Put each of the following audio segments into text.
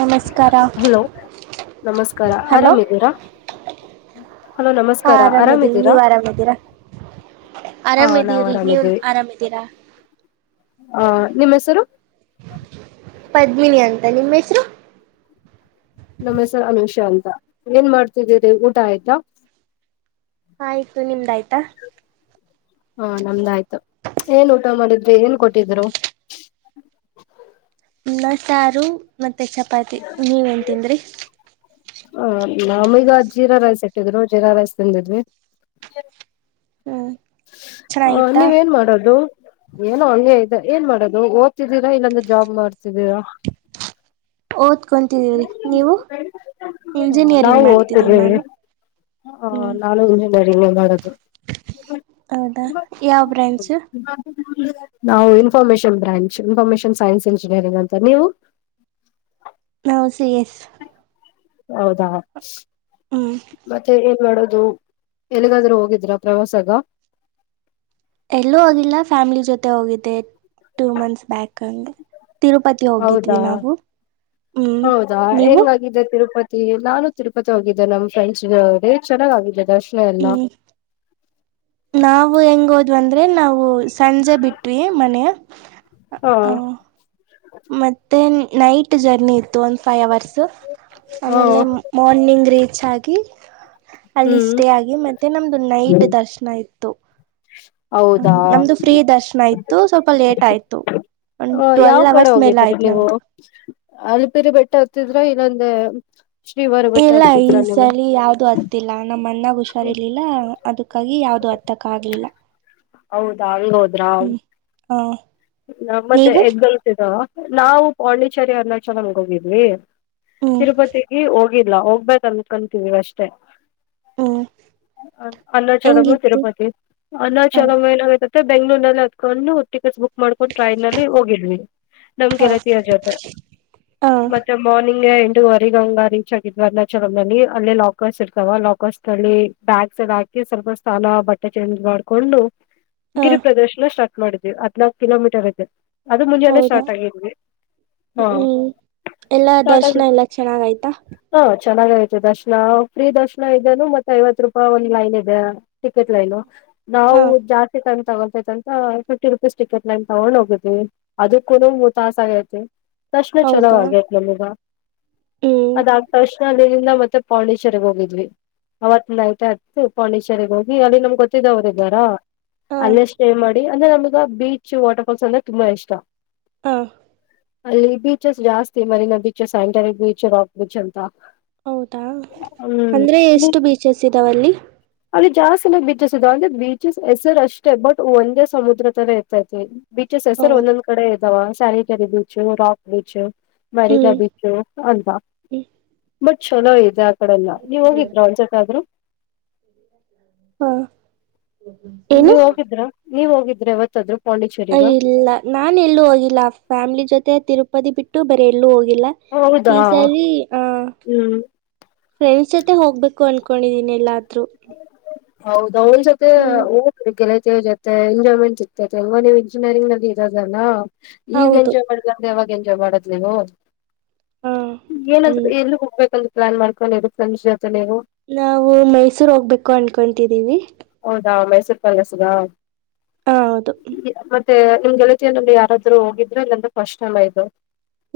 ನಮಸ್ಕಾರ ಹಲೋ ನಮಸ್ಕಾರ ಹಲೋ ಆರಾಮ ಇದೀರಾ. ಹಾ ಆರಾಮ ಇದೀವಿ ಆರಾಮಿದ್ದೀರಾ ನೀವ ಅರಾಮ್ ಇದೀರಾ. ಹ ನಾವ್ ಆರಾಮಿದೀವ್ರಿ ನೀವ ಆರಾಮಿದ್ದೀವಿ ಆರಾಮಿದೀರಾ. ಅ ನಿಮ್ಮ್ ಹೆಸರು. ಪದ್ಮಿನಿ ಅಂತ ನಿಮ್ಮ್ ಹೆಸರು. ನಮ್ಮ ಹೆಸರು ಅನುಷಾ ಅಂತ ಏನ್ ಮಾಡ್ತಿದ್ದೀರಿ ಊಟ ಆಯ್ತಾ. ಆಯ್ತು ನಿಮ್ದಾಯ್ತಾ. ಹಾ ನಮ್ದಾಯಯ್ತು ಏನ್ ಊಟ ಮಾಡಿದ್ರಿ ಏನ್ ಕೊಟ್ಟಿದ್ರು. ಅಣ್ಣಾ ಸಾರು ಮತ್ತೆ ಚಪಾತಿ ನೀವ ಎನ್ ತಿಂದ್ರಿ. ಹ ನಮೀಗ್ ಜೀರಾ ರೈಸ್ ಇಟ್ಟಿದ್ರು ಜೀರಾ ರೈಸ್ ತಿಂದಿದ್ವಿ. ಹ್ಮ್ ಹ ಚೆನ್ನಾಗಿತ್ತಾ ನೀವೇನ್ ಮಾಡೋದು. ಏನೋ ಹಂಗೆ ಇದೇ ಏನ್ ಮಾಡೋದು ಓದ್ತಿದ್ದೀರಾ ಇಲ್ಲಾಂದ್ರೆ ಜಾಬ್ ಮಾಡ್ತಿದ್ದೀರಾ. ಓದ್ಕೊಂತಿದ್ದೀರಿ ನೀವು ಇಂಜಿನಿಯರಿಂಗ್ ಮಾಡ್ತಿದ್ದೀನಿ ನಾನು. ಹ ಹ್ಮ್ ನಾನು ಇಂಜಿನೀಯರಿಂಗ್. ಹೌದಾ ಯಾವ ಬ್ರಾಂಚ್. ನಾವು information branch information science engineering ಅಂತ ನೀವು. ನಾವು ಸಿ ಎಸ್. ಹೌದಾ ಹ್ಮ್ ಮತ್ತೆ ಏನ್ ಮಾಡೋದು. ಎಲ್ಲಿಗಾದ್ರೂ ಹೋಗಿದ್ರಾ ಪ್ರವಾಸಗ. ಎಲ್ಲೂ ಹೋಗಿಲ್ಲ ಫ್ಯಾಮಿಲಿ ಜೊತೆ ಹೋಗಿದ್ದೆ ಟೂ ಮಂತ್ಸ್ ಬ್ಯಾಕ್ ಹಂಗೆ. ತಿರುಪತಿ ಹೌದಾ ಹೋಗಿದ್ವಿ ನಾವು ಹ್ಮ್ ಹೌದಾ ನೀವು. ಹೆಂಗಾಗಿದೆ ತಿರುಪತಿ. ನಾನು ತಿರುಪತಿ ಹೋಗಿದ್ದೆ ನಮ್ಮ್ ಫ್ರೆಂಡ್ಸ್ಡೆ ಜೋಡಿ ಚೆನ್ನಾಗ ಆಗಿದೇ ದರ್ಶನ ಎಲ್ಲ. ಹ್ಮ್ ನಾವು ಹೆಂಗ ಹೋದ್ವಿ ಅಂದ್ರೆ ನಾವು ಸಂಜೆ ಬಿಟ್ವಿ ಮನೆ. ಹಾ ಮತ್ತೆ ನೈಟ್ ಜರ್ನಿ ಇತ್ತು ಒಂದ ಫೈವ್ ಅವರ್ಸ್ ಹಾ ಆಮೇಲೆ. ಮಾರ್ನಿಂಗ್ ರೀಚ್ ಆಗಿ ಅಲ್ಲಿ ಹ್ಮ್ ಸ್ಟೇ ಆಗಿ ಮತ್ತೆ ನಮ್ದು ನೈಟ್ ದರ್ಶನ ಇತ್ತು. ಹ ಹೌದಾ ನಮ್ದು ಫ್ರೀ ದರ್ಶನ ಇತ್ತು ಸ್ವಲ್ಪ ಲೇಟ್ ಆಯ್ತು. ಒಂದ್ ಟ್ವೆಲ್ವ್ ಅವರ್ಸ್ ಮೇಲೆ ಆಯ್ತತ್ ನಮ್ದು. ಅಲಪಿರಿ ಬೆಟ್ಟ ಹತ್ತಿದ್ರ ಇಲ್ಲಾಂದ್ರೆ. ಇಲ್ಲ ಈ ಸಲಿ ಯಾವ್ದ ಅ. ಹತ್ತಿಲ್ಲ ನಮ್ಮ ಅನ್ನಾಗ ಹುಷಾರ್ರ್ಲಿಲ್ಲ ಅದಕ್ಕಾಗಿ ಯಾವ್ದು ಹತ್ತಾಕ್ ಆಗ್ಲಿಲ್ಲ. ಹೌದಾ ಹಂಗ ಹೋದ್ರಾ. ಹಾ. ನಮ್ಮತ್ತೆ ಎಗ್ಗಲ್ತಿದ ನಾವು ಪಾಂಡಿಚರಿ ಅರುಣಾಚಲಂಗ ಹೋಗಿದ್ವಿ. ಹ್ಮ್ ತಿರುಪತಿಗೆ ಹೋಗಿಲ್ಲ ಹೋಗ್ಬೇಕ ಅನ್ಕೊಂತೀವಿ ಅಷ್ಟೇ. ಹ್ಮ್ ಅ ಅನ್ನಚದಮ ಹೆಂಗಿತ್ತು ತಿರುಪತಿ. ಹ ಅರುಣಾಚಲಂ ಮ ಏನಾಗೈತತೆ ಬೆಂಗ್ಗಳೂರ್ ನಲ್ಲಿ ಅತ್ಕೊಂಡು ಟಿಕೆಟ್ಸ್ ಬುಕ್. ಮಾಡ್ಕೊಂಡ್ ಟ್ರೈನ್ ನಲ್ಲಿ ಹೋಗಿದ್ವಿ ನಮ್ ಹ ಗೆಳತಿರ ಜೊತೆ ಹ ಮತ್ತೆ. ಮಾರ್ನಿಂಗ್ ಎಂಟೂವರೆಗಂಗ ರೀಚ್ ಆಗಿದ ಅರುಣಾಚಲಂನಲ್ಲಿ ಅಲ್ಲೇ ಲಾಕರ್ಸ್ ಇರ್ತಾವ ಲಾಕರ್ಸ್ಲ್ಲಿ. ಬ್ಯಾಗ್ಸ್ ಎಲ್ಲಾ ಹಾಕಿ ಸ್ವಲ್ಪ ಸ್ನಾನ ಬಟ್ಟೆ ಚೇಂಜ್ ಮಾಡ್ಕೊಂಡು. ಹ ಗಿರಿ ಪ್ರದರ್ಶನ ಸ್ಟಾರ್ಟ್ ಮಾಡಿದ್ವಿ ಹದಿನಾಲ್ಕು ಕಿಲೋಮೀಟರ ಆಯ್ತೀ ಅದು ಮುಂಜಾನೆ ಸ್ಟಾರ್ಟ್ ಆಗಿದ್ವಿ. ಹ್ಮ ಹಾ ಹ್ಮ್ ಎಲ್ಲ ಸ್ಟಾರ್ಟ್ ಆಗಿ ದರ್ಶನ ಎಲ್ಲ ಚೆನ್ನಾಗ ಆಯ್ತಾ. ಹಾ ಚೆನ್ನಾಗ ಆಯ್ತು ದರ್ಶನ ಫ್ರೀ ದರ್ಶನ ಇದದೆೇನು ಮತ್ತತ್ ಐವತ್ ರೂಪಾಯಿ ಒಂದು ಲೈನ್ ಇದೆ. ಟಿಕೆಟ್ ಲೈನು ಹಾ ನಾವು ಜಾಸ್ತಿ ಟೈಮ್ ತಗೊಳ್ತೈ ಅಂತ ಫಿಫ್ಟಿ. ಟಿಕೆಟ್ ಲೈನ್ ತಗೊಂಡ್ ಹೋಗಿದ್ವಿ ಅದಕ್ಕೂ ತಾಸ ಆಗೈತಿ ತಕ್ಷಣ ಚಲೋ ಹೌದಾ ಆಗೆ. ಗ ಹ್ಮ್ ಅದ ಆ ತಕ್ಷಣ ಅಲ್ಲಿಂದ ಮತ್ತೆ ಪಾಂಡಿಚೆರಿಗೆ ಹೋಗಿದ್ವಿ. ಅವತ್ ಲೈಟ್ ಆಯತು ಪಾಂಡಿಚೆರಿ ಹೋಗಿ ಅಲ್ಲಿ ನಮ್ಗೆ ಗೊತ್ತ ಇದ್ದವರ ಅದರ. ಹಾ ಅಲ್ಲೇ ಸ್ಟೇ ಮಾಡಿ ಅಂದ್ರೆ ನಮ್ಗ ಬೀಚ್ ವಾಟರ್ಫಾಲ್ಸ್ ಅಂದ್ರೆ ತುಂಬಾ ಇಷ್ಟ. ಹಾಂ. ಅಲ್ಲಿ ಬೀಚಸ್ ಜಾಸ್ತಿ ಮರಿನ ಬೀಚಸ್ ಸ್ಯಾಂಟರಿಕ್ ಬೀಚ್ ರಾಕ್ ಬೀಚ್ ಅಂತ. ಹೌದಾ ಹ್ಮ್ ಅಂದ್ರೆ ನೀ ಎಷ್ಟು ಬೀಚಸ್ ಇದಾವಲ್ಲಿ. ಅಲ್ಲಿ ಜಾಸ್ತಿನ ಬೀಚಸ್ ಇದೆ ಅಂದ್ರೆ ಬೀಚಸ್ ಹೆಸರು ಅಷ್ಟೇ ಬಟ್ ಒಂದೇ ಸಮುದ್ರ ತರ ಇರ್ತೈತೆಲ್ಲಿ. ಬೀಚಸ್ ಹೆಸರ ಹ್ಮ್ ಒಂದೊಂದ್ ಕಡೆ ಇದಾವ ಸಾರಕರಿ ಬೀಚ ರಾಕ್ ಬೀಚ್. ಮರಿನಾ ಹ್ಮ್ ಬೀಚು ಅಲ್ವಾ ಬಟ್ ಚಲೋ ಇದೆ. ಡಲ್ಲ ನೀವ್ ಹೋಗಿದ್ರಾ ಒನ್ಸೆಸತಿ ಆದ್ರೂ. ಹಾ. ನೀವ್ ಹೋಗಿದ್ರ ನೀವ್ ಹೋಗಿದ್ರೆ ಯಾವತ್ತಾದ್ರೂ ಪಾಂಡಿಚೆರಿ ಗ. ಇಲ್ಲ ನಾನ್ ಎಲ್ಲೂ ಹೋಗಿಲ್ಲ ಫ್ಯಾಮಿಲಿ ಜೊತೆ ತಿರುಪತಿ ಬಿಟ್ಟು ಬೇರೆ ಎಲ್ಲೂ ಹೋಗಿಲ್ಲ. ಹೌದಾ ಈ ಸಲಿ ಆ. ಹ್ಮ್ ಫ್ರೆಂಡ್ಸ್ ಜೊತೆ ಹೋಗಬೇಕು ಅನ್ಕೊಂಡಿದೀನ ಎಲ್ಲಾದ್ರೂ. ಹೌದ ಅವ್ಳ ಜೊತೆ. ಹ್ಮ್ [unintelligible] ಮ ಎಂಜಾಯ್ಮೆಂಟ್ ಸಿಗ್ತೈತೆ ಇವಾಗ ನೀವು ಇಂಜಿನಿಯರಿಂಗ್ ನಲ್ಲಿ ಇರದಲ್ಲಾ ಈಗ ಹೌದು ಎಂಜಾಯ್ ಮಾಡ. ಲಿಲ್ಲ ಅಂದ್ರೆ ಯಾವಾಗ ಎಂಜಾಯ್ ಮಾಡದ್ ನೀವು ಹಾ ಏನಾದ್ರು ಹ್ಮ್ ಎಲ್ಲಿ ಹೋಗ್ಬೇಕಂದ. ಪ್ಲಾನ್ ಮಾಡಕೊಂಡಿ ಫ್ರೆಂಡ್ಸ್ ಜೊತೆ ನೀವು. ನಾವು ಮೈಸೂರ್ ಹೋಗ್ಬೇಕು ಅನ್ಕೊಂತಿದ್ದೀವಿ. ಹೌದಾ ಮೈಸೂರ್ ಪ್ಯಾಲೇಸ್ ಗಾ. ಹಾ ಹೌದು. ಮತ್ತೆ ನಿಮ ಗೆಳತಿಯಲ್ಲಿ ಯಾರಾದ್ರು ಹೋಗಿದ್ರೆ ಇಲ್ಲಂದ್ರೆ ಫಸ್ಟ್ ಟೈಮ ಇದು.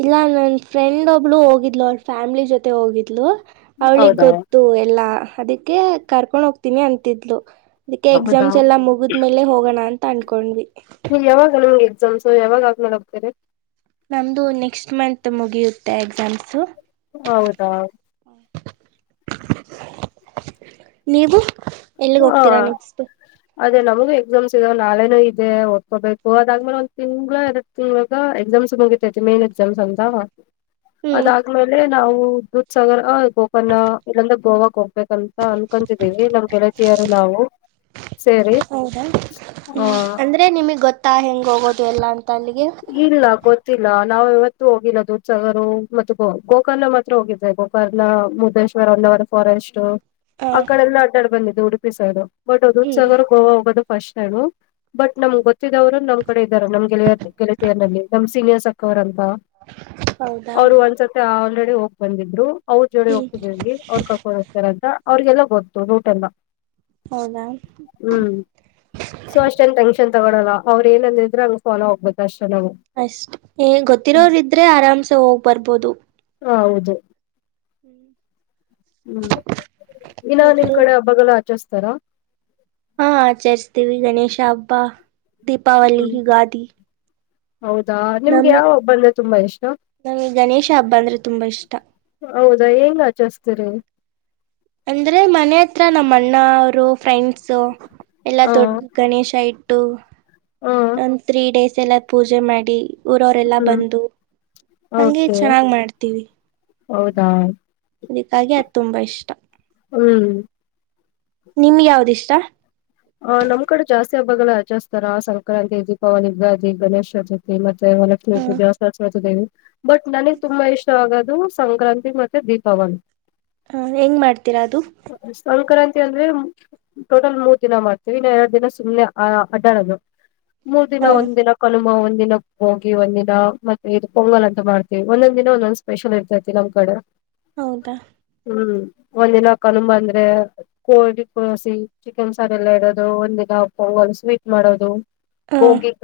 ಇಲ್ಲ ನನ್ ಫ್ರೆಂಡ ಒಬ್ಳು ಹೋಗಿದ್ಲು. ಅವ್ರ ಫ್ಯಾಮಿಲಿ ಜೊತೆ ಹೋಗಿದ್ಲು ಅವ್ಳಿಗೆ ಹೌದಾ ಗೊತ್ತ. ಗೊತ್ತು ಎಲ್ಲಾ ಅದಕ್ಕೆ ಕರ್ಕೊಂಡ ಹೋಗ್ತೀನಿ ಅಂತಿದ್ಲು ಅದಕ್ಕೆ ಹೌದಾ ಎಕ್ಸಾಮ್ಸ್ ಎಲ್ಲ ಮುಗ. ಮೇಲೆ ಹೋಗೋಣ ಅಂತ ಅಂದ್ಕೊಂಡ್ವಿ. ಯಾವಾಗ ನಮ್ಗೆ ಎಕ್ಸಾಮ್ಸ್ ಯಾವಾಗ ಆದ್ಮೇಲೆ ಹೋಗ್ತೀರಿ. ನಮ್ದು ನೆಕ್ಸ್ಟ್ ಮಂತ ಮುಗಿಯುತ್ತೆ ಎಕ್ಸಾಮ್. ಹೌದಾ. ನೀವು?. ಎಲ್ಲಿಗ್ ಹಾ. ಹೋಗ್ತೀರಾ ನೆಕ್ಸ್ಟ್ ಅದೇ ನಮಗೂ ಎಕ್ಸಾಮ್ಸ್ ಇದಾವ ನಾಳೆನು ಇದೆ ಓದ್ಕೋಬೇಕು ಅದಾದ್ಮೇಲೆ ಒಂದ ತಿಂಗಳ. ಇವಾಗ ಎಕ್ಸಾಮ್ಸ್ ಮುಗಿತೈತೆ ಮೇನ ಎಕ್ಸಾಮ್ಸ್ ಅಂತ.. ಹ್ಮ್ ಅದಾದ್ಮೇಲೆ ನಾವು ದೂದಸಾಗರ, ಗೋಕರ್ಣ ಇಲ್ಲಾ ಅಂದ್ರೆ ಗೋವಾ ಕ ಹೋಗೋಣ. ಅಂತಾ ಅನ್ಕೊಂತಿದೀವಿ ನಮ ಗೆಳತಿಯರು ನಾವು. ಸೇರಿ ಹೌದಾ ಹ್ಮ್ ಹ ಅಂದ್ರೆ ನಿಮಗ ಗೊತ್ತಾ ಹೆಂಗ ಹೋಗೋದು ಎಲ್ಲಾ ಅಂತ ಅಲ್ಲಿಗೆ?. ಇಲ್ಲ ಗೊತ್ತಿಲ್ಲ ನಾವು ಇವತ್ತು ಹೋಗಿಲ್ಲ ದೂದಸಾಗರ ಮತ್ತು ಗೋ ಗೋಕರ್ಣ ಮಾತ್ರ ಹೋಗಿದ್ದೇವೆಗೋ. ಬರ್ಲ ಮುರಾಡೇಶ್ವರ ನಾಡ್ ಫಾರೆಸ್ಟ್. ಹಾ ಆ ಕಡೆ ಎಲ್ಲ ಅಡ್ಡಾಡ ಬಂದಿದ್ದಿದೆ. ಉಡುಪಿ ಸೈಡು ಬಟ್ ಅದ ದೂದ ಹ್ಮ್ ಸಾಗರ್ ಗೋವಾ ಹೋಗೋದು ಫಸ್ಟ್ ಟೈಮ. ಬಟ್ ನಮ್ಗ ಗೊತ್ತಿದ್ದೋರು ನಮ ಕಡೆ ಇದ್ದಾರೆ ನಮ್ಮ್ ಗೆಳೆಯರ ಗೆಳೆಯತಿಯರ್ನಲ್ಲಿ ನಮ ಸೀನಿಯರ್ಸ್ ಅಕ್ಕಾ ಅವ್ರ ಅಂತಾ ಹೌದಾ ಅವ್ರು ಒಂದ್ಸತಿ ಆಲ್ರೆಡಿ ಹೋಗಿ ಬಂದಿದ್ರು ಅವ್ರ ಜೋಡಿ ಹ್ಮ್ ಹೋಗ್ತಿದಿವಿ ಅವ್ರ ಕರ್ಕೊಂಡ ಹೋಗ್ತಾರಂತ ಅವ್ರಿಗೆಲ್ಲ ಗೊತ್ತು ರೂಟ್ ಎಲ್ಲ. ಹೌದಾ. ಹ್ಮ್ ಸೊ ಅಷ್ಟೇನ ಟೆನ್ಕ್ಷನ್ ತಗೊಳಲ್ಲ ಅವರ ಏನಂದಿದ್ರೆ ಹಂಗ ಫಾಲೋ ಹೋಗ್ಬೇಕ ಅಷ್ಟೇ ನಾವು. ಅಷ್ಟೇ ಏ ಗೊತ್ತಿರೋರ ಇದ್ರೆ ಆರಾಮ್ಸೆ ಹೋಗ್ ಬರ್ಬೋದು. ಹಾ ಹೌದು. ಹ್ಮ್ ಹ್ಮ್ ಇನ್ನ ನಿಮ್ ಮತ್ತೆ ಕಡೆ ಹಬ್ಬಗಲ್ ಆಚರಸ್ತಾರ್? ಹಾ ಆಚರಿಸ್ತೀವಿ ಗಣೇಶ ಹಬ್ಬ ದೀಪಾವಳಿ ಯುಗಾದಿ. ಹೌದಾ ನಿಮ್ಗೆ ಯಾವ ಹಬ್ಬ ಅಂದ್ರೆ ತುಂಬಾ ಇಷ್ಟಾ? ನನಿಗ್ ಗಣೇಶ ಹಬ್ಬ ಅಂದ್ರೆ ತುಂಬಾ ಇಷ್ಟ. ಹೌದಾ ಹೆಂಗ ಆಚಾರ್ಸ್ತಿರಿ? ಅಂದ್ರೆ ಮನೆ ಹತ್ರ ನಮ್ಮ ಅಣ್ಣ ಅವರು ಫ್ರೆಂಡ್ಸು ಎಲ್ಲಾ ಹ ದೊಡ್ಡ ಗಣೇಶ ಇಟ್ಟು ಹ ಒಂದ್ ತ್ರೀ ಡೇಸ್ ಎಲ್ಲ ಪೂಜೆ ಮಾಡಿ ಊರವರೆಲ್ಲ ಹ್ಮ್ ಬಂದು ಹಂಗೆ ಓಕೆ ಚೆನ್ನಾಗ ಮಾಡ್ತೀವಿ. ಹೌದಾ. ಅದಕ್ಕಾಗಿ ಅದು ತುಂಬಾ ಇಷ್ಟಾ. ಹ್ಮ್ ನಿಮಿಗ್ ಯಾವ್ದಿಷ್ಟಾ? ಹ ನಮ್ ಕಡೆ ಜಾಸ್ತಿ ಹಬ್ಬಗಳ ಆಚರಸ್ತಾರ ಸಂಕ್ರಾಂತಿ ದೀಪಾವಳಿ ಯುಗಾದಿ ಗಣೇಶ ಚತುಥಿ ಥಿ ಮತ್ತೆ ವರಲಕ್ಷ್ಮೀ ಹ ಪೂಜೆ ಸರಸ್ವತಿ ದೇವಿ ಬಟ್ ನನಗ್ ತುಂಬಾ ಇಷ್ಟ ಆಗೋದು ಸಂಕ್ರಾಂತಿ ಮತ್ತೆ ದೀಪಾವಳಿ. ಹಾ ಹೆಂಗ್ ಮಾಡ್ತೀರಾ ಅದು? ಸಂಕ್ರಾಂತಿ ಅಂದ್ರೆ ಟೋಟಲ್ ಮೂರ್ ದಿನ ಮಾಡ್ತೀವಿ ಇನ್ನ ಎರಡ ದಿನ ಸುಮ್ನೆ ಅ ಅಡ್ಡಾಡೋದು ಮೂರ್ ದಿನ ಹ ಒಂದ ದಿನ ಕನುಮಾ ಒಂದ ದಿನ ಹೋಗಿ ಒಂದಿನ ಮತ್ತೆ ಇದು ಪೊಂಗಲ್ ಅಂತ ಮಾಡ್ತೀವಿ ಒಂದೊಂದ ದಿನ ಒಂದೊಂದ್ ಸ್ಪೆಷಲ್ ಇರ್ತೈತಿ ನಮ್ಮ ಕಡೆ. ಹೌದಾ. ಹ್ಮ್ ಒಂದಿನ ಕನಂಬ ಅಂದ್ರೆ ಕೋಳಿ ಕಳಸಿ ಚಿ ಚಿಕನ್ ಸಾರ್ ಎಲ್ಲ ಇಡೋದು ಒಂದಿನಾ ಪೊಂಗಲ್ ಸ್ವೀಟ್ ಮಾಡೋದು ಹ ಬೋಗಿಗ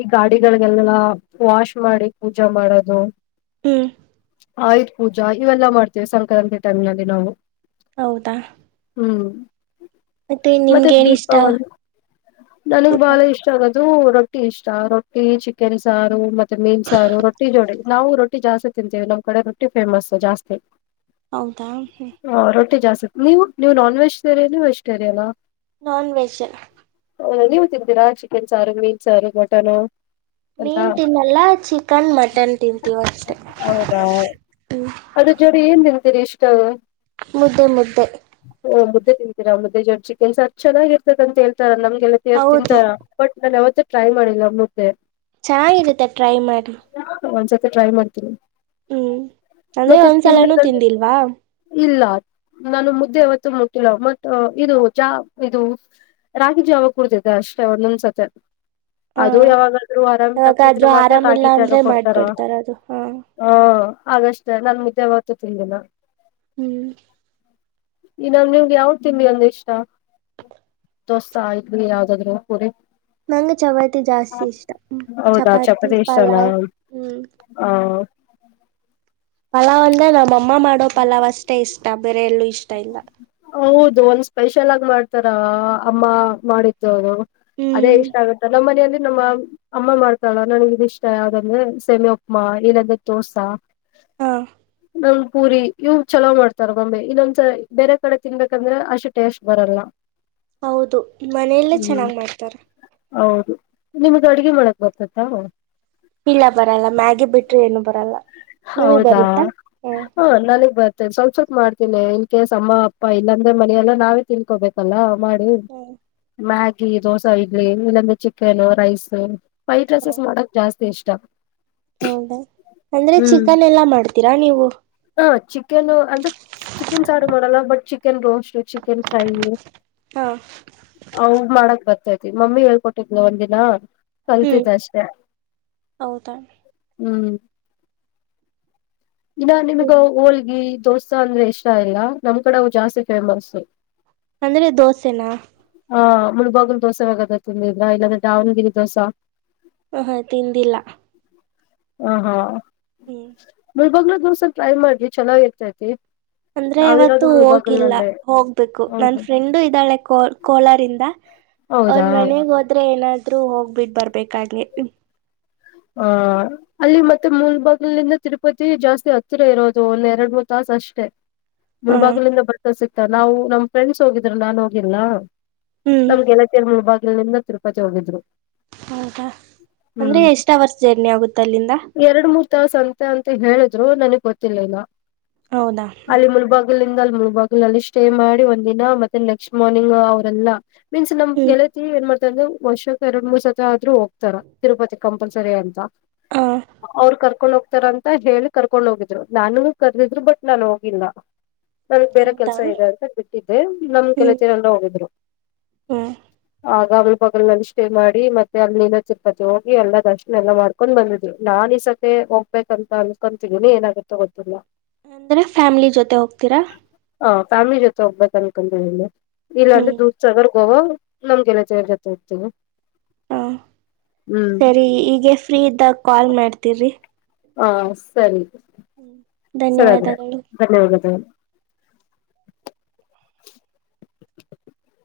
ಈ ಗಾಡಿಗಳಿಗೆಲ್ಲ ವಾಶ್ ಮಾಡಿ ಪೂಜಾ ಮಾಡದು. ಹ್ಮ್ ಆಯಧ್ ಪೂಜಾ ಇವೆಲ್ಲ ಮಾಡ್ತಿವಿ ಸಂಕ್ರಾಂತಿ ಟೈಮ್ ನಲ್ಲಿ ನಾವು. ಹೌದಾ. ಹ್ಮ್ ಮತ್ತೆ ನಿಮ್ಗೇನ್ ಇಷ್ಟ ದೀಪಾವಳಿ ನನಗ್ ಊಟ ಬಾಳ ಇಷ್ಟ ಇಷ್ಟ ಆಗೋದು ರೊಟ್ಟಿ ಇಷ್ಟ ರೊಟ್ಟಿ ಚಿಕನ್ ಸಾರು ಮತ್ತೆ ಮೀನ್ ಸಾರು ರೊಟ್ಟಿ ಜೋಡಿ ನಾವು ರೊಟ್ಟಿ ಜಾಸ್ತಿ ತಿಂತೀವಿ ನಮ್ಮ್ ಕಡೆ ರೊಟ್ಟಿ ಫೇಮಸ್ ಜಾಸ್ತಿ. ಹೌದಾ ಹೂ. ಹಾ ರೊಟ್ಟಿ ಜಾಸ್ತಿ ನೀವು ನೀವು ನಾನ್ ವೆಜಿಟೇರಿಯನಾ ವೆಜಿಟೇರಿಯನಾ? ನಾನ್ ವೆಜ್. ನೀವು ತಿಂತೀರಾ ಚಿಕನ್ ಸಾರು ಮೀನ್ ಸಾರು ಮಟನು? ಅಂತ ಮೀನ್ ತಿನ್ನಲ್ಲ ಚಿಕನ್ ಮಟನ್ ತಿಂತೀವಿ ಅಷ್ಟೇ. ಹಾ ಅದರ್ ಜೋಡಿ ಏನ್ ತಿನ್ತೀರಿ ಇಷ್ಟ ಮುದ್ದೆ ಮುದ್ದೆ ಓ ಮುದ್ದೆ ತಿಂತೀರಾ ಮುದ್ದೆ ಜೋತೆ ಚಿಕ್ಕನ್ ಸಾರ್ ಚೆನ್ನಾಗಿರ್ತದಂತ ಹೇಳ್ತಾರೆ ನಮ್ಗೆಲ್ಲ ತೇವ ಹೌದು ತಿಂತಾರ ಬಟ್ ನಾನ್ ಯಾವತ್ತ ಟ್ರೈ ಮಾಡಿಲ್ಲ ಮುದ್ದೆ ಚೆನ್ನಾಗಿರುತ್ತೆ ಟ್ರೈ ಮಾಡಿ ಒಂದ್ ಸತ ಟ್ರೈ ಮಾಡ್ತೀರಾ ಹ್ಮ್ ಅಂದ್ರೆ ಒಂದ್ಸಲನೂ ತಿಂದಿಲ್ವಾ ಇಲ್ಲ ನಾನು ಮುದ್ದೆ ಯಾವತ್ತು ಮುಟ್ಟಿಲ್ಲ ಮಟ್ ಇದು ಜಾ ಇದು ರಾಗಿ ಜಾವ ಕುೂಡಿದಿದೆ ಅಷ್ಟೇ ಒಂದೊಂದ್ಸತಿ ಹ ಅದು ಯಾವಾಗಾದ್ರೂ ಆರಾಮ್ ತಪ್ಪಿದ್ರೆ ಯಾವಾಗಾದ್ರೂ ಮಾತ್ರ ಆರಾಮಿಲ್ಲ ರಾಗಿ ಅಂದ್ರೆ ಜಾಗ ಕೊಡ್ತಾರ ಮಾಡ್ಕೊಡ್ತಾರ ಅದು ಹಾ ಹಾ ಹಾಗಷ್ಟೇ ನಾನ ಮುದ್ದೆ ಯಾವತ್ತೂ ತಿಂದಿಲ್ಲ ಹ್ಮ್ ಇ ನ್ ನಿಮ್ಗೆ ಯಾವ್ದ ತಿನ್ನಿ ಅಂದೆ ಇಷ್ಟ ದೋಸಾ ಆಯ್ವಿ ಯಾವ್ದಾದ್ರು ಪೂರಿ ನಂಗೆ ಚಪಾತಿ ಜಾಸ್ತಿ ಇಷ್ಟಾ ಹೌದಾ ಚಪಾತಿ ಪಲಾವ್ ಹ್ಮ್ ಹಾ ಪಲಾವ್ ಅಂದ್ರೆ ನಮ್ಮ ಅಮ್ಮ ಮಾಡೋ ಪಲಾವ್ ಅಷ್ಟೇ ಇಷ್ಟ ಬೇರೆ ಎಲ್ಲೂ ಇಷ್ಟ ಇಲ್ಲಾ ಹೌದು ಒಂದ್ ಸ್ಪೆಷಲ್ ಆಗಿ ಮಾಡ್ತಾರ ಅಮ್ಮ ಮಾಡಿದ್ದುದುರು ಅದೇ ಹ್ಮ್ ಇಷ್ಟ ಆಗುತ್ತ ನಮ್ಮ್ ಮನೆಯಲ್ಲಿ ನಮ್ಮ ಅಮ್ಮ ಮಾಡ್ತಳ ನನಗೆ ಇದಿಷ್ಟ ಯಾಾವ್ದಂದ್ರೆ ಸೆಮಿ ಉಪ್ಪಮಾ ಇಲ್ಲಾಂದ್ರೆ ದೋಸಾ ಹಾ ನಂಗ್ ಪೂರಿ ಇವ್ ಚಲೋ ಮಾಡ್ತಾರ ಮಮ್ಮಿ ಇನ್ನೊಂದ್ಸ ಬೇರೆ ಕಡೆ ತಿನ್ಬೇಕಂದ್ರೆ ಅಷ್ಟು ಟೇಸ್ಟ್ ಬರಲ್ಲ ಹೌದು ಮನೆಯಲ್ಲೇ ಹ್ಮ್ ಚೆನ್ನಾಗ್ ಮಾಡ್ತಾರೆ ಹೌದು ನಿಮ್ದ ಅಡ್ಗೆ ಮಾಡಕ್ ಬರ್ತತ್ತ ಇಲ್ಲ ಬರಲ್ಲ ಮ್ಯಾಗಿ ಬಿಟ್ರ ಏನು ಬರಲ್ಲ ನೀಮಗ ಬರುತ್ತಾ ಹೂ ಹಾ ನನಗ್ ಬರ್ತೆೇನೆ ಸ್ವಲ್ಪ ಸ್ವಲ್ಪ ಮಾಡ್ತೇನೆ ಇನ್ ಕೇಸ್ ಅಮ್ಮ ಅಪ್ಪ ಇಲ್ಲಾಂದ್ರೆ ಮನಿಯಲ್ಲ ನಾವೇ ತಿನ್ಕೋಬೇಕಲ್ಲ ಹ್ಮ್ ಮ್ಯಾಗಿ ದೋಸೆ ಇಡ್ಲಿ ಇಲ್ಲಂದ ಚಿಕನ್ ರೈಸು ವೈಟ್ ಹ್ಮ್ ರೈಸಸ್ ಮಾಡಕ್ ಜಾಸ್ತಿ ಇಷ್ಟ ಹೌದಾ ಅಂದ್ರೆ ಚಿಕನ್ ಎಲ್ಲಾ ಮಾಡ್ತೀರಾ ನೀವು ಹಾ ಚಿಕನ್ ಅಂದ್ರ ಚಿಕನ್ ಸಾರು ಮಾಡಲ್ಲ but chicken roast chicken fry ಹಾ ಅವ ಮಾಡಕ್ ಬರ್ತೈತಿ ಮಮ್ಮಿ ಹೇಳ್ಕೊಟ್ಟಿದ್ನ ಒಂದ ದಿನ ಹ್ಮ್ ಕಲ್ತಿದ್ದ ಅಷ್ಟೆ ಹೌದಾ ಹ್ಮ್ ಇನ್ನ ನಿಮ್ಗ ಹೋಳಗಿ ದೋಸಾ ಅಂದ್ರೆ ಇಷ್ಟ ಇಲ್ಲ ನಮ್ ಕಡೆವು ಜಾಸ್ತಿ ಫೇಮಸ್ ಅಂದ್ರೆ ದೋಸೆನಾ ಹಾ ಮುಳಬಾಗಲು ದೋಸೆ ಆಗದ ತಿಂದ್ದಿದ್ರಾ ಇಲ್ಲಾಂದ್ರೆ ದಾವಣಗೆರೆ ದೋಸಾ ಹ ಹಾ ತಿಂದಿಲ್ಲ ಹ ಹಾ ಹ್ಮ್ ಮುಳ್ ಬಾಗಿಲ್ ದೊಸಾ ಟ್ರೈಮಾಡ್ರಿ ಚೆನ್ನಾಗಿ ಇರ್ತೈತಿ ಅಂದ್ರೆ ಯಾವತ್ತು ನಾವಿರೋದು ಹೋಗಿಲ್ಲ ಮುಳಬಾಗಲ್ನಲ್ಲೇ ಹೋಗ್ಬೇಕು ನನ್ ಹೌದು ಫ್ರೆಂಡು ಇದ್ದಾಳೆ ಕ ಕೋಲಾರದ ಅವ್ರ ಹೌದಾ ಮನೆಗ್ ಹೋದ್ರೆ ಏನಾದ್ರು ಹೋಗ್ಬಿಟ್ಟ ಬರ್ಬೇಕಾಗ್ಲಿ ಹಾ ಅಲ್ಲಿ ಮತ್ತೆ ಮೂಲಬಾಗಲಿಂದ ತಿರುಪತಿ ಜಾಸ್ತಿ ಹತ್ತಿರ ಇರೋದು ಒಂದ್ ಎರಡ್ ಮೂರ್ ತಾಸ ಅಷ್ಟೇ ಹ ಮುಲಬಾಗಲಿಂದ ಬರ್ತಾ ಸಿಗ್ತ ನಾವು ನಮ್ ಫ್ರೆಂಡ್ಸ್ ಹೋಗಿದ್ರ ನಾನ್ ಹೋಗಿಲ್ಲ ಹ್ಮ್ ನಮ್ಗೆಲ ಮುಳಭಾಗಿಂದ ತಿರುಪತಿ ಹೋಗಿದ್ರು ಹೌದಾ ಅಂದ್ರೆ ಎಷ್ಟ್ ಅವರ್ಸ್ ಜರ್ನಿ ಆಗುತ್ ಅಲ್ಲಿಂದ. ಎರಡು ಮೂರ್ ತಾವಸಂತೆ ಅಂತ ಹೇಳಿದ್ರು ನನಗ್ ಗೊತ್ತಿಲ್ಲ ಇನ್ನ ಹೌದಾ ಅಲ್ಲಿ ಮುಲ್ಬಾಗ. ಇಲ್ಲಿಂದ ಅಲ್ ಮೂಲ್ಬಾಗಲಲ್ಲಿ ಸ್ಟೇ ಮಾಡಿ ಒಂದಿನ ಮತ್ತೆ ನೆಕ್ಸ್ಟ್ ಮಾರ್ನಿಂಗು ಅವ್ರೆಲ್ಲಾ. ಮೀನ್ಸ್ ನಮ್ ಹ್ಮ್ ಗೆಳತಿ ಏನ್ ಮಾಡ್ತಾರೆ ಅಂದ್ರೆ ವರ್ಷಕ್ ಎರಡ್ ಮೂರ್ ಸತಿ ಆದ್ರು ಹೋಗ್ತಾರ ತಿರುಪತಿ. ಕಂಪಲ್ಸರಿ ಅಂತ ಹ ಅವರ್ ಕರ್ಕೊಂಡ್ ಹೋಗ್ತಾರ್ ಅಂತ ಹೇಳಿ. ಕರ್ಕೊಂಡ್ ಹೋಗಿದ್ರು ನಾನುನು ಕರ್ದಿದ್ರು ಬಟ್ ನಾನ್ ಹೋಗಿಲ್ಲ. ನಮಗ್ ಬೇರೆ ಹೌದಾ ಕೆಲ್ಸ ಇದೆ ಅಂತ ಬಿಟ್ಟಿದ್ದೆ ನಮ್ ಹ್ಮ್ ಗೆಳತಿಯರೆಲ್ಲ ಹೋಗಿದ್ರು. ಹ್ಮ್ ಆಗ ಮುಲ್ಬಾಗೂಲ್ ನಲ್ಲಿ ಸ್ಟೇ ಮಾಡಿ ಮತ್ತೆ ಅಲ್ಲಿಂದ ತಿರುಪತ್ತಿಗ್ ಹೋಗ್. ಹೋಗಿ ಎಲ್ಲ ದರ್ಶನ ಎಲ್ಲಾ ಮಾಡ್ಕೊಂಡ್ ಬಂದಿದ್ರು ನಾನ್ ಇಸತಿ ಹೋಗ್ಬೇಕಂತ ಅನ್ಕೊಂತಿದೀನಿ ಏನಾಗತ್ತೋ ಗೊತ್ತಿಲ್ಲ. ಅಂದ್ರೆ ಫ್ಯಾಮಿಲಿ ಜೊತೆ ಹೋಗ್ತೀರಾ. ಹ ಫ್ಯಾಮಿಲಿ ಜೊತೆ ಹೋಗ್ಬೇಕ್ ಅನ್ಕೊಂತಿದೀನಿ ಇಲ್ಲ ಅಂದ್ರೆ ಹ್ಮ್ ದುದ್ಸಗಾರ್. ಗೋವಾ ನಮ್ ಗೆಳತಿಯರ್ ಜೊತೆ ಇರ್ತೀನಿ. ಹಾ ಸರಿ ಈಗೆ ಫ್ರೀ ಇದ್ದಾಗ್ ಕಾಲ್ ಮಾಡ್ತೀರಿ. ಹಾ ಸರಿ. ಹ್ಮ್. ಸರಿ ಆಯ್ತು ಧನ್ಯವಾದಗಳು. [inaudible]